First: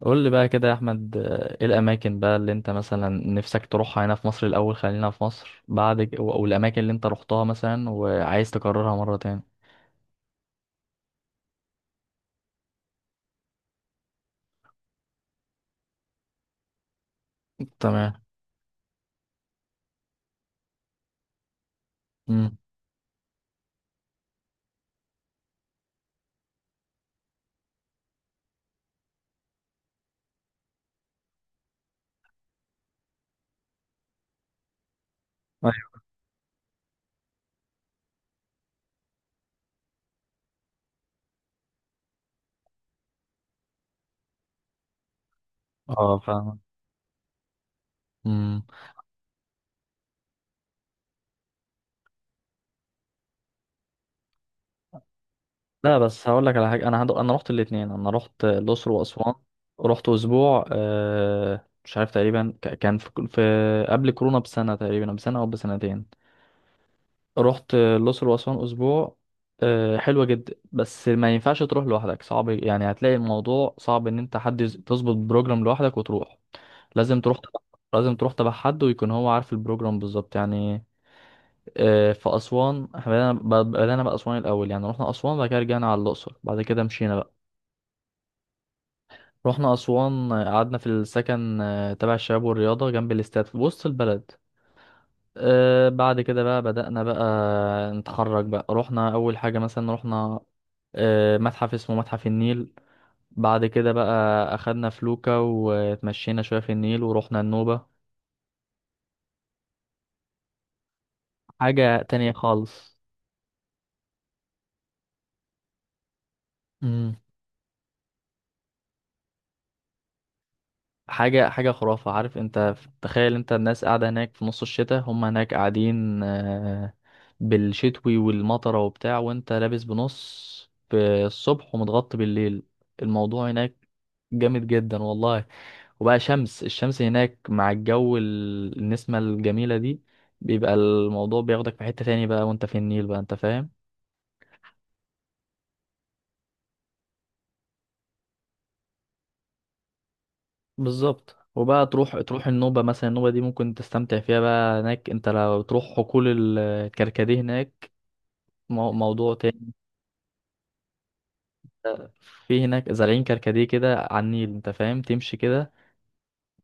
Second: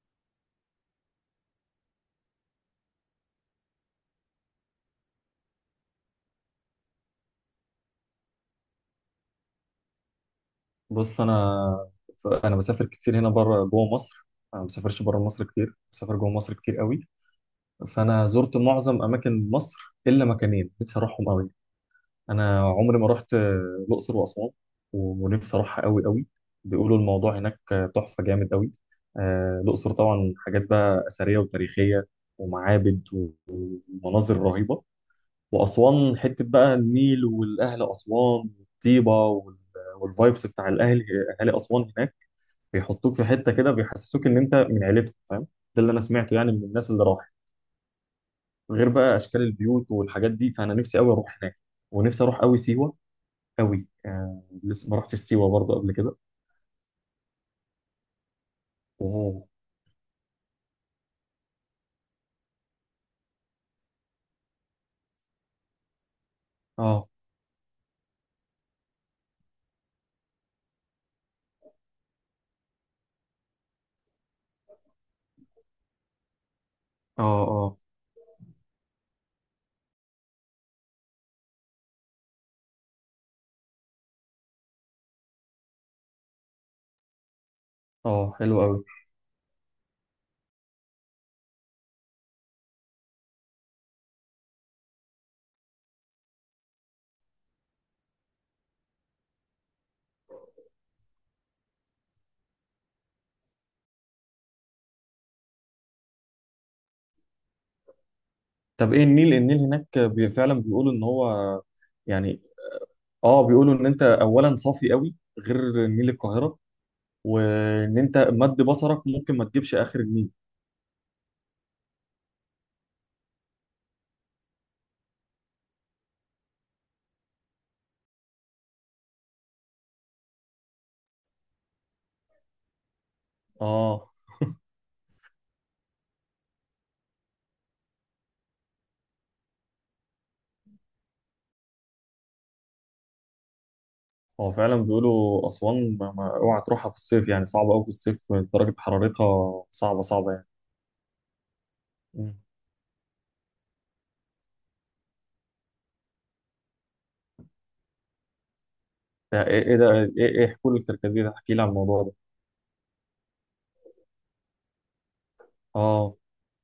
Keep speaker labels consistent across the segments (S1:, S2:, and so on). S1: قول لي بقى كده يا احمد، ايه الاماكن بقى اللي انت مثلا نفسك تروحها هنا في مصر؟ الاول خلينا في مصر بعد والاماكن اللي انت روحتها مثلا وعايز تكررها مره تاني.
S2: بص، انا بسافر كتير هنا بره جوه مصر. انا ما بسافرش بره مصر كتير، بسافر جوه مصر كتير قوي.
S1: تمام.
S2: فانا زرت معظم اماكن مصر الا مكانين نفسي اروحهم قوي.
S1: امم.
S2: انا عمري ما رحت الاقصر واسوان، ونفسي اروحها قوي قوي. بيقولوا الموضوع هناك تحفه جامد قوي. الاقصر طبعا حاجات بقى اثريه وتاريخيه، ومعابد و- ومناظر رهيبه.
S1: أيوة.
S2: واسوان حته بقى النيل، والاهل اسوان والطيبه، والفايبس بتاع الاهل، اهالي اسوان هناك، بيحطوك في حته كده بيحسسوك ان انت من عيلتهم، فاهم؟ ده اللي انا
S1: اه،
S2: سمعته يعني
S1: فاهم.
S2: من الناس اللي راحت.
S1: امم.
S2: غير بقى اشكال البيوت والحاجات دي، فانا نفسي قوي اروح هناك. ونفسي اروح قوي سيوه قوي، لسه ما رحتش سيوه برضه قبل
S1: لا،
S2: كده.
S1: بس هقول لك على حاجه. انا رحت الاثنين، انا رحت الاقصر واسوان.
S2: اوه.
S1: رحت اسبوع، مش عارف تقريبا، كان في قبل كورونا بسنه، تقريبا بسنه او بسنتين.
S2: اه،
S1: رحت الأقصر وأسوان أسبوع. حلوة جدا، بس ما ينفعش تروح لوحدك، صعب يعني. هتلاقي الموضوع صعب إن أنت حد تظبط بروجرام لوحدك وتروح. لازم
S2: اه،
S1: تروح تبع
S2: اه،
S1: لازم تروح تبع حد، ويكون هو عارف البروجرام بالظبط يعني. في أسوان إحنا بدأنا بأسوان الأول يعني. رحنا أسوان، بعد كده رجعنا على الأقصر، بعد كده مشينا بقى.
S2: اه. حلو قوي.
S1: رحنا أسوان، قعدنا في السكن تبع الشباب والرياضة، جنب الاستاد في وسط البلد. بعد كده بقى بدأنا بقى نتحرك بقى. رحنا أول حاجة مثلا، رحنا متحف اسمه متحف النيل. بعد كده بقى أخدنا فلوكة وتمشينا شوية في النيل، ورحنا النوبة.
S2: طب ايه النيل؟ النيل هناك فعلا بيقولوا ان هو،
S1: حاجة تانية
S2: يعني،
S1: خالص.
S2: اه، بيقولوا ان انت اولا صافي قوي غير نيل القاهره،
S1: مم.
S2: وان انت مد بصرك ممكن ما تجيبش اخر النيل.
S1: حاجة حاجة خرافة، عارف انت. تخيل انت، الناس قاعدة هناك في نص الشتاء، هم هناك قاعدين، بالشتوي والمطرة وبتاع، وانت لابس بنص في الصبح ومتغطي بالليل. الموضوع هناك
S2: اه.
S1: جامد جدا والله. وبقى الشمس هناك مع الجو، النسمة الجميلة دي بيبقى الموضوع بياخدك في حتة تاني بقى، وانت في النيل بقى، انت فاهم.
S2: هو فعلا بيقولوا أسوان ما اوعى تروحها في الصيف، يعني صعبة أوي في الصيف، درجة حرارتها صعبة صعبة يعني.
S1: بالظبط. وبقى تروح
S2: مم.
S1: تروح النوبة مثلا، النوبة دي ممكن تستمتع فيها بقى هناك. انت لو تروح حقول الكركديه هناك، موضوع
S2: ده إيه
S1: تاني.
S2: إيه ده إيه إيه حلول الكركديه ده؟ احكي لي عن الموضوع ده.
S1: في هناك زارعين كركديه كده على النيل، انت فاهم، تمشي كده
S2: آه.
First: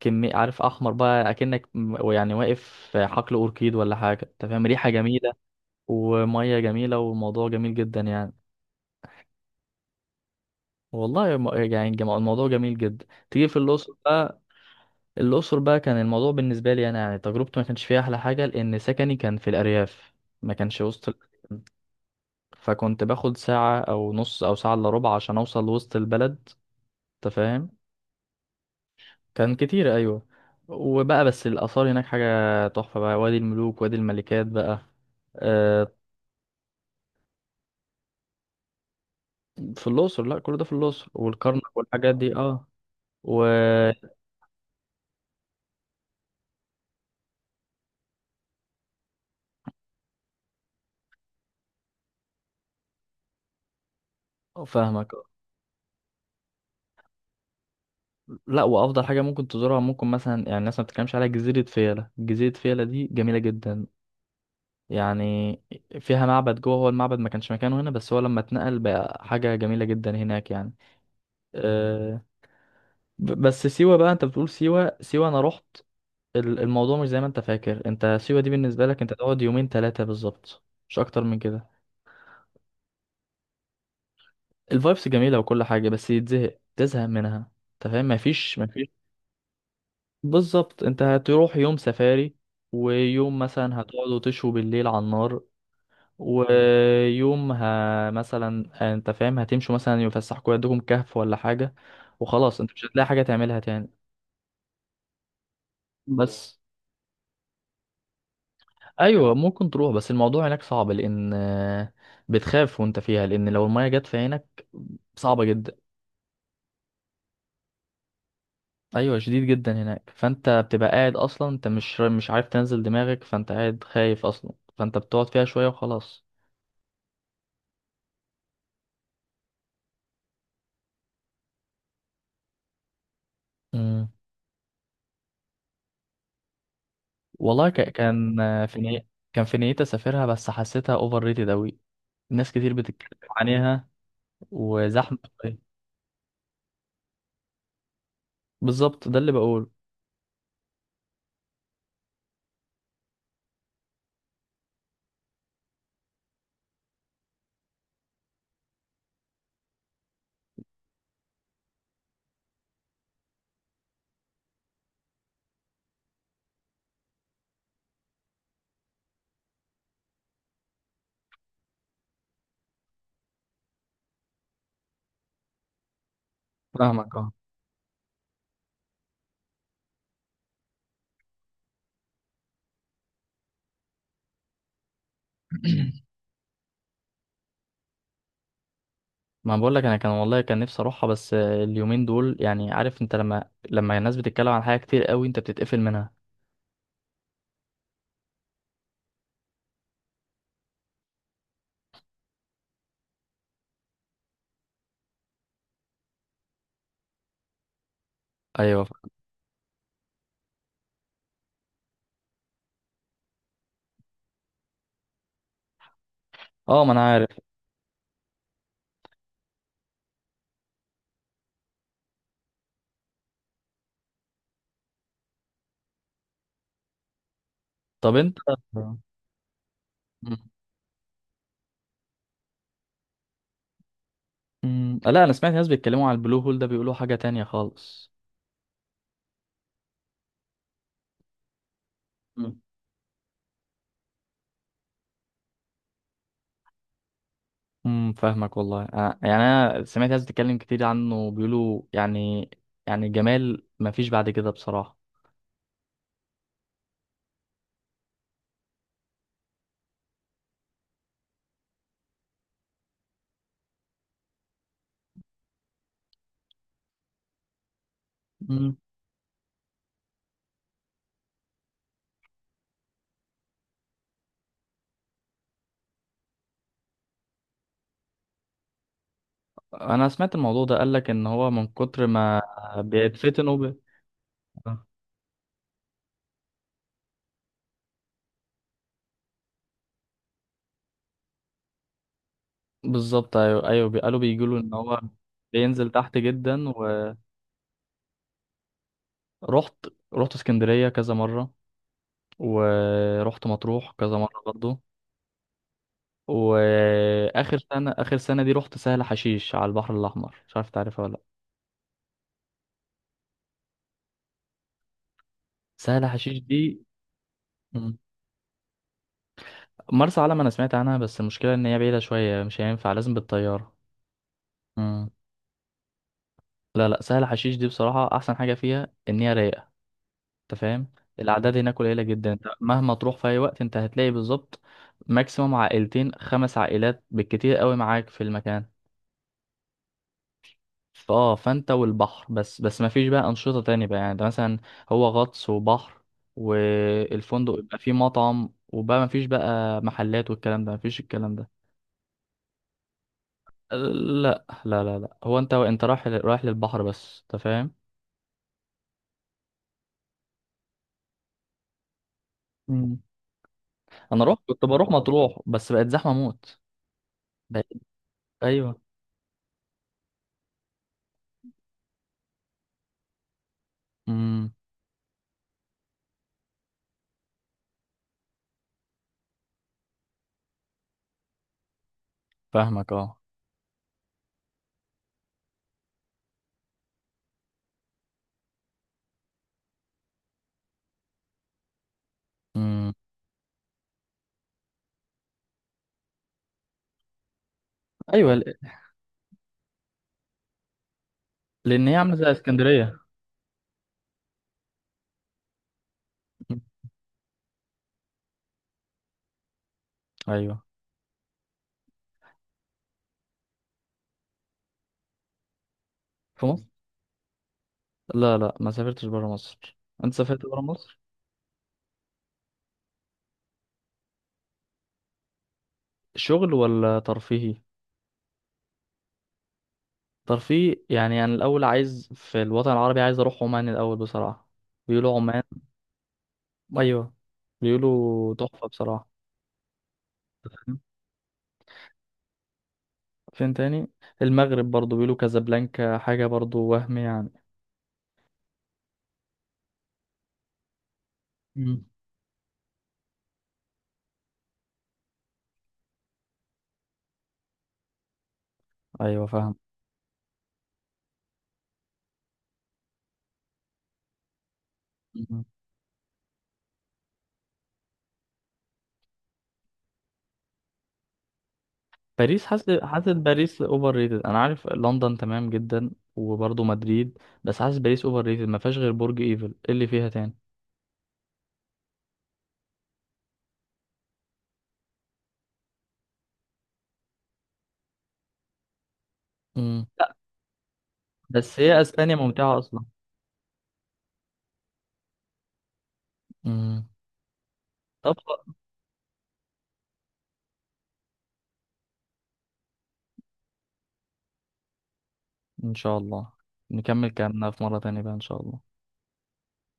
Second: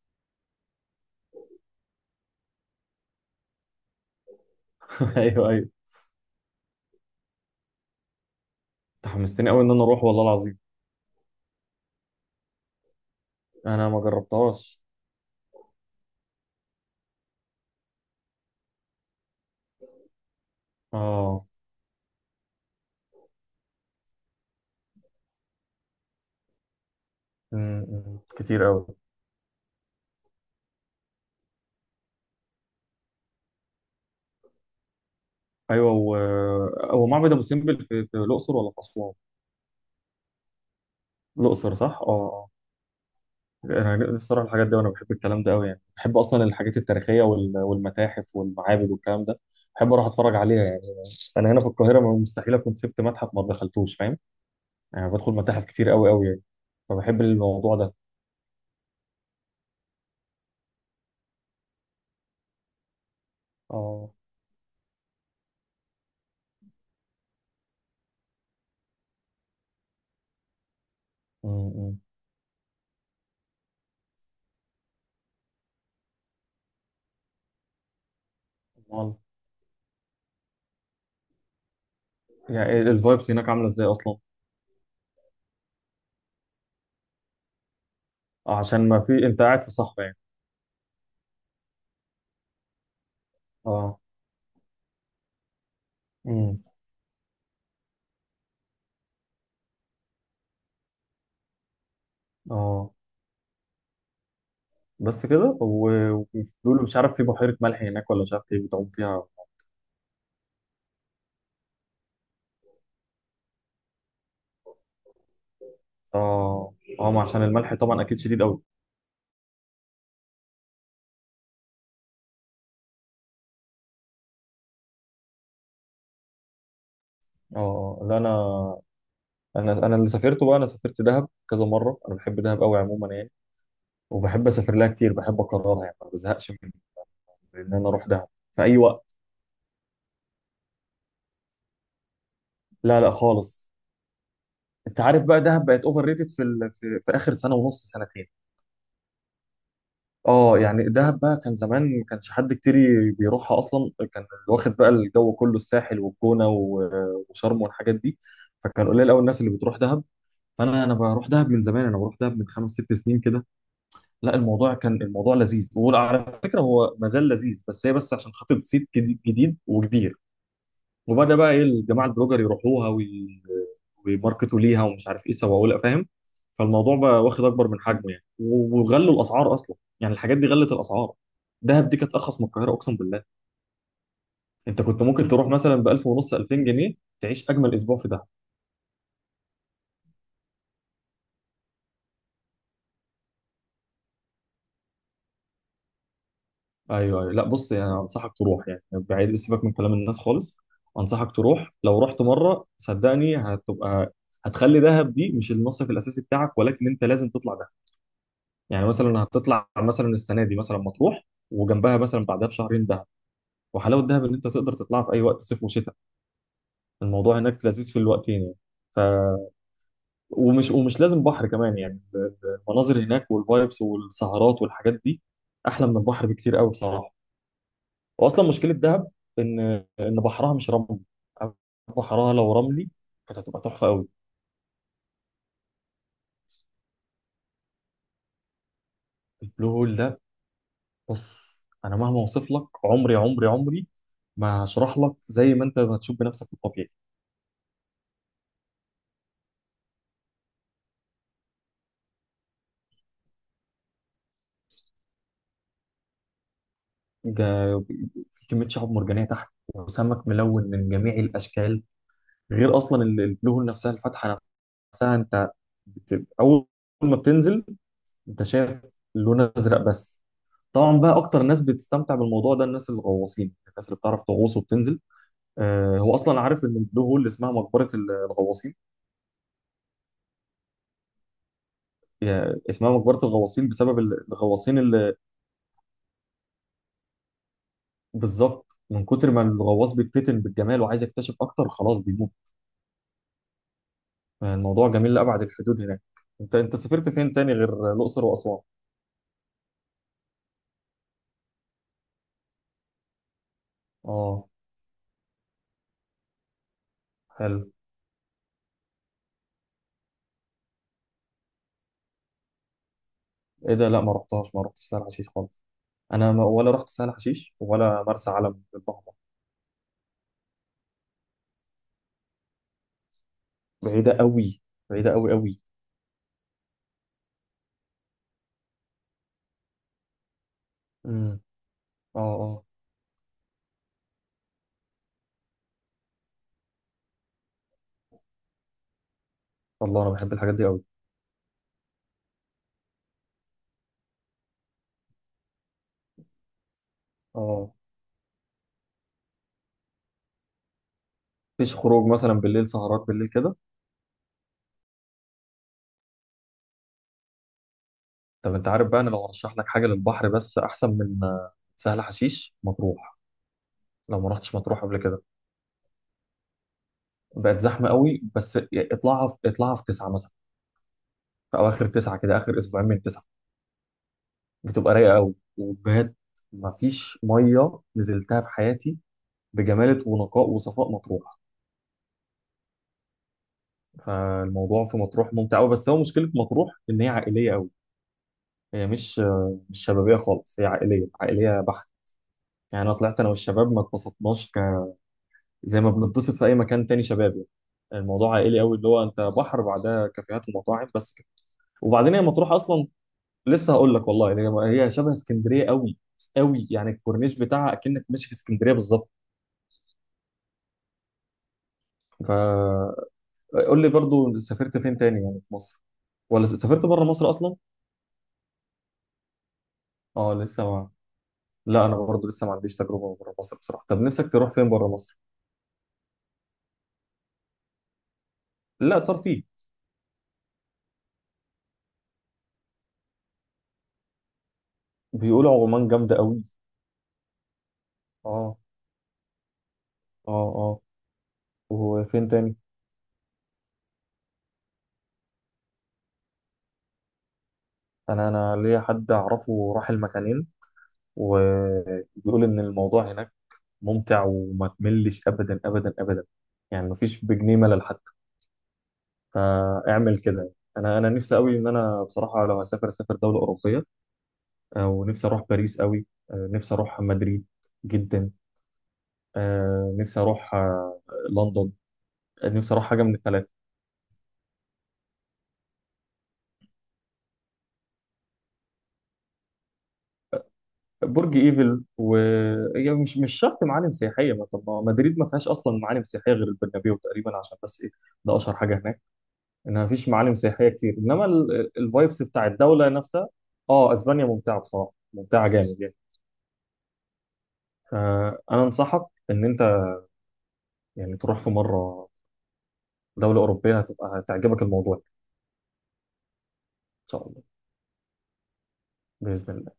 S1: كمية، عارف، احمر بقى، اكنك يعني واقف في حقل اوركيد ولا حاجة، انت فاهم، ريحة جميلة
S2: أيوه، أيوه.
S1: ومية جميلة وموضوع جميل جدا يعني.
S2: أنت حمستني أوي إن أنا أروح، والله العظيم.
S1: والله يعني الموضوع جميل جدا. تيجي في
S2: أنا
S1: الأقصر
S2: ما
S1: بقى،
S2: جربتهاش.
S1: الأقصر بقى كان الموضوع بالنسبة لي أنا يعني تجربتي ما كانش فيها أحلى حاجة، لأن سكني كان في الأرياف، ما كانش وسط
S2: آه.
S1: فكنت باخد ساعة أو نص أو ساعة إلا ربع عشان أوصل لوسط البلد، أنت فاهم.
S2: مم، مم. كتير أوي.
S1: كان كتير، أيوة. وبقى بس الآثار هناك حاجة تحفة بقى، وادي الملوك، وادي الملكات بقى.
S2: أيوه
S1: آه،
S2: هو معبد أبو سمبل في الأقصر ولا في أسوان؟
S1: في الأقصر. لا، كل ده في الأقصر
S2: الأقصر،
S1: والكرنك
S2: صح؟ آه،
S1: والحاجات دي،
S2: آه.
S1: اه.
S2: أنا نفسي أروح الحاجات دي، وأنا بحب الكلام ده أوي، يعني بحب أصلا الحاجات التاريخية والمتاحف والمعابد والكلام ده، بحب أروح أتفرج عليها. انا هنا في القاهره، ما مستحيل اكون سبت متحف ما دخلتوش، فاهم؟ يعني
S1: وفاهمك.
S2: بدخل متاحف كتير قوي قوي يعني. فبحب الموضوع ده.
S1: لا، وافضل حاجه ممكن تزورها، ممكن مثلا يعني الناس ما بتتكلمش عليها، جزيره فيلة. جزيره فيلة دي جميله جدا
S2: اه.
S1: يعني. فيها معبد جوه، هو المعبد ما كانش مكانه هنا بس هو لما اتنقل بقى حاجه جميله جدا هناك يعني.
S2: امم.
S1: أه. بس سيوه بقى، انت بتقول سيوه سيوه، انا رحت الموضوع مش زي ما انت فاكر. انت سيوه دي بالنسبه لك انت
S2: امال؟
S1: تقعد يومين ثلاثه بالظبط، مش اكتر من كده.
S2: يعني الفايبس هناك عامله ازاي اصلا؟
S1: الفايبس جميله وكل حاجه، بس يتزهق تزهق منها، انت فاهم، مفيش.
S2: عشان ما في، انت قاعد في صحراء يعني.
S1: بالظبط. انت هتروح يوم سفاري، ويوم مثلا
S2: اه.
S1: هتقعدوا تشوا بالليل على النار،
S2: امم.
S1: ويوم مثلا، انت فاهم، هتمشوا مثلا يفسحكوا يدكم كهف ولا حاجة، وخلاص انت مش
S2: اه.
S1: هتلاقي حاجة تعملها تاني.
S2: بس كده، و-
S1: بس
S2: وبيقولوا مش عارف في بحيره ملح هناك، ولا مش عارف ايه، بتعوم فيها.
S1: ايوه، ممكن تروح، بس الموضوع هناك صعب لان بتخاف وانت فيها، لان لو المية جت في عينك صعبة جدا.
S2: اه. اه، ما عشان الملح طبعا اكيد شديد قوي.
S1: ايوه شديد جدا هناك، فانت بتبقى قاعد اصلا، انت مش عارف تنزل دماغك، فانت قاعد خايف اصلا، فانت بتقعد فيها شوية وخلاص.
S2: اه. آه. لا، انا، انا اللي سافرته بقى. انا سافرت دهب كذا مره، انا بحب دهب قوي عموما يعني،
S1: مم.
S2: وبحب اسافر لها كتير، بحب اكررها يعني ما بزهقش.
S1: والله
S2: ان انا اروح دهب في اي وقت.
S1: كان في نيتي اسافرها بس حسيتها اوفر ريتد اوي. ناس كتير
S2: لا، لا،
S1: بتتكلم
S2: خالص.
S1: عليها
S2: انت
S1: وزحمه
S2: عارف بقى دهب
S1: شوية.
S2: بقت اوفر ريتد في, ال... في في اخر سنه ونص سنتين.
S1: بالظبط، ده اللي بقول.
S2: اه، يعني دهب بقى كان زمان ما كانش حد كتير بيروحها اصلا، كان اللي واخد بقى الجو كله الساحل والجونه و- وشرم والحاجات دي، فكان قليل قوي الناس اللي بتروح دهب. فانا بروح دهب من زمان، انا بروح دهب من خمس ست سنين كده. لا الموضوع، كان لذيذ، وعلى فكره هو ما زال لذيذ، بس هي عشان خاطر صيت جديد جديد وكبير، وبدا بقى ايه الجماعه البلوجر يروحوها ويماركتوا ليها ومش عارف ايه سووا لها، فاهم؟ فالموضوع
S1: فاهمك،
S2: بقى
S1: اه.
S2: واخد اكبر من حجمه يعني، و- وغلوا الاسعار اصلا، يعني الحاجات دي غلت الاسعار. دهب دي كانت ارخص من القاهره، اقسم بالله. انت كنت ممكن تروح مثلا ب 1000 ونص، 2000 جنيه، تعيش اجمل اسبوع في دهب.
S1: ما بقول لك، انا كان والله كان نفسي اروحها، بس اليومين دول يعني، عارف انت لما الناس بتتكلم عن حاجه كتير قوي، انت بتتقفل منها.
S2: ايوه، ايوه. لا بص، يعني انصحك تروح، يعني بعيد سيبك من كلام الناس خالص. انصحك تروح، لو رحت مره صدقني هتبقى، هتخلي دهب دي مش المصيف الاساسي بتاعك، ولكن انت لازم تطلع دهب.
S1: ايوه.
S2: يعني مثلا هتطلع مثلا السنه دي مثلا مطروح، وجنبها مثلا بعدها بشهرين دهب. وحلاوه دهب ان انت تقدر تطلعها في اي وقت، صيف وشتاء.
S1: اه، ما انا عارف.
S2: الموضوع هناك لذيذ في الوقتين يعني. ف ومش لازم بحر كمان يعني. المناظر هناك والفايبس والسهرات والحاجات دي احلى من البحر بكتير قوي بصراحه.
S1: طب انت
S2: واصلا مشكله دهب، ان،
S1: مم.
S2: بحرها مش رملي. بحرها لو رملي كانت هتبقى تحفه قوي.
S1: مم. لا، انا سمعت ناس بيتكلموا على البلو هول ده، بيقولوا حاجه تانية خالص.
S2: البلو هول ده، بص، انا مهما اوصف لك عمري عمري عمري ما هشرح لك، زي ما انت هتشوف بنفسك في الطبيعي.
S1: فاهمك، والله أنا يعني انا سمعت ناس بتتكلم كتير عنه بيقولوا يعني، يعني جمال ما فيش بعد كده بصراحة.
S2: جا- في كمية شعاب مرجانية تحت وسمك ملون من جميع الأشكال، غير أصلا البلوهول نفسها، الفتحة نفسها. أنت أول ما بتنزل أنت
S1: امم.
S2: شايف لون أزرق بس. طبعا بقى أكتر ناس بتستمتع بالموضوع ده الناس الغواصين، الناس اللي بتعرف تغوص وبتنزل. هو أصلا عارف إن البلو هول اسمها مقبرة الغواصين.
S1: انا سمعت الموضوع ده، قال لك ان هو من كتر ما
S2: يعني اسمها مقبرة
S1: بيتفتن
S2: الغواصين بسبب الغواصين
S1: آه.
S2: اللي، بالظبط، من كتر ما الغواص بيتفتن بالجمال وعايز يكتشف أكتر خلاص بيموت.
S1: بالظبط، ايوه، ايوه، قالوا بيقولوا ان
S2: الموضوع
S1: هو
S2: جميل لأبعد الحدود
S1: بينزل
S2: هناك.
S1: تحت
S2: انت
S1: جدا.
S2: انت سافرت
S1: ورحت،
S2: فين تاني غير الأقصر وأسوان؟
S1: رحت اسكندرية كذا مرة، ورحت مطروح كذا مرة
S2: اه.
S1: برضه. واخر
S2: حلو.
S1: سنة، اخر سنة دي رحت سهل حشيش على البحر الاحمر، مش عارف تعرفها ولا لا؟
S2: ايه ده؟ لا ما رحتش سهل حشيش خالص.
S1: سهل
S2: انا
S1: حشيش
S2: ما
S1: دي،
S2: ولا رحت سهل حشيش ولا مرسى علم بالبحر.
S1: مرسى علم انا سمعت عنها بس المشكله ان هي بعيده شويه، مش هينفع لازم بالطياره.
S2: بعيدة قوي.
S1: مم.
S2: بعيدة قوي قوي.
S1: لا، لا، سهل حشيش دي بصراحه احسن حاجه فيها ان هي رايقه، انت فاهم.
S2: امم.
S1: الاعداد هناك قليله
S2: اه،
S1: جدا، انت
S2: اه.
S1: مهما تروح في اي وقت انت هتلاقي بالظبط ماكسيموم عائلتين، خمس عائلات بالكتير قوي معاك في المكان.
S2: والله انا بحب الحاجات دي قوي.
S1: فانت والبحر بس ما فيش بقى انشطه تانية بقى يعني، ده مثلا هو غطس وبحر، والفندق
S2: اه.
S1: يبقى فيه مطعم وبقى ما فيش بقى محلات والكلام ده، ما فيش الكلام ده.
S2: مفيش خروج مثلا بالليل، سهرات بالليل كده؟
S1: لا، لا، لا، لا، هو انت رايح للبحر بس، انت فاهم.
S2: طب انت عارف بقى، انا لو هرشح لك حاجة للبحر بس احسن من سهل حشيش،
S1: مم.
S2: مطروح، لو
S1: انا
S2: ما
S1: رحت،
S2: رحتش
S1: كنت
S2: مطروح
S1: بروح
S2: قبل كده.
S1: مطروح بس بقت زحمه موت.
S2: بقت
S1: بقت،
S2: زحمة قوي بس،
S1: ايوه.
S2: اطلعها في، تسعة مثلا، في اواخر تسعه كده، اخر اسبوعين من تسعه،
S1: امم
S2: بتبقى رايقه قوي وبجد. مفيش ميه نزلتها في حياتي بجماله ونقاء وصفاء مطروح.
S1: فاهمك، اه.
S2: فالموضوع في مطروح ممتع قوي، بس هو مشكله مطروح ان هي عائليه قوي. هي مش، شبابيه خالص، هي عائليه عائليه بحت. يعني
S1: امم.
S2: انا طلعت انا والشباب ما اتبسطناش زي ما بنتبسط في اي مكان تاني شبابي.
S1: ايوه،
S2: الموضوع عائلي قوي، اللي هو انت بحر بعدها كافيهات ومطاعم بس كده.
S1: لان هي عامله
S2: وبعدين هي
S1: زي
S2: مطروح اصلا،
S1: اسكندريه.
S2: لسه هقول لك والله، يعني هي شبه اسكندريه قوي
S1: مم.
S2: قوي، يعني الكورنيش بتاعها اكنك ماشي في اسكندريه بالظبط.
S1: ايوه.
S2: فقول لي برضو، سافرت فين تاني يعني في مصر،
S1: في
S2: ولا
S1: مصر،
S2: سافرت بره مصر اصلا؟
S1: لا، لا، ما سافرتش بره مصر. انت
S2: اه
S1: سافرت بره
S2: لسه ما.
S1: مصر؟
S2: لا، انا برضو لسه ما عنديش تجربه بره مصر بصراحه. طب نفسك تروح فين بره مصر؟
S1: شغل ولا ترفيهي؟
S2: لا، ترفيه.
S1: ترفيه يعني، انا الاول عايز في الوطن العربي، عايز اروح عمان الاول بصراحه. بيقولوا عمان.
S2: بيقولوا عمان جامده قوي.
S1: ايوه، بيقولوا
S2: اه،
S1: تحفه بصراحه.
S2: اه، اه. وفين تاني؟
S1: فين تاني؟ المغرب برضو، بيقولوا كازابلانكا حاجة برضو، وهم يعني.
S2: انا ليا حد اعرفه راح المكانين،
S1: مم.
S2: وبيقول ان الموضوع هناك ممتع وما تملش ابدا، ابدا، ابدا. يعني مفيش بجنيه ملل.
S1: ايوه، فاهم.
S2: فاعمل كده. انا نفسي قوي، ان انا بصراحه لو هسافر اسافر دوله اوروبيه. ونفسي اروح
S1: مم.
S2: باريس قوي. نفسي اروح مدريد جدا. نفسي اروح لندن.
S1: باريس، حاسس
S2: نفسي اروح حاجه
S1: حاسس
S2: من الثلاثه.
S1: باريس اوفر ريتد. انا عارف لندن تمام جدا. وبرضو مدريد. بس حاسس باريس اوفر ريتد، ما فيهاش غير برج ايفل، إيه اللي فيها تاني؟
S2: برج ايفل هي مش، شرط معالم سياحيه، ما طب ما مدريد ما فيهاش اصلا معالم سياحيه غير البرنابيو تقريبا، عشان بس ايه، ده اشهر حاجه هناك. انها
S1: مم.
S2: ما فيش
S1: لا،
S2: معالم سياحيه كتير، انما
S1: بس هي اسبانيا
S2: الفايبس بتاع
S1: ممتعة اصلا.
S2: الدوله نفسها. اه اسبانيا ممتعه بصراحه، ممتعه جامد يعني.
S1: مم. طب،
S2: فانا انصحك ان انت، يعني، تروح في مرة دولة أوروبية هتبقى هتعجبك الموضوع. إن
S1: ان شاء الله نكمل
S2: شاء الله.
S1: كلامنا في مرة تانية بقى، ان شاء الله.
S2: بإذن الله.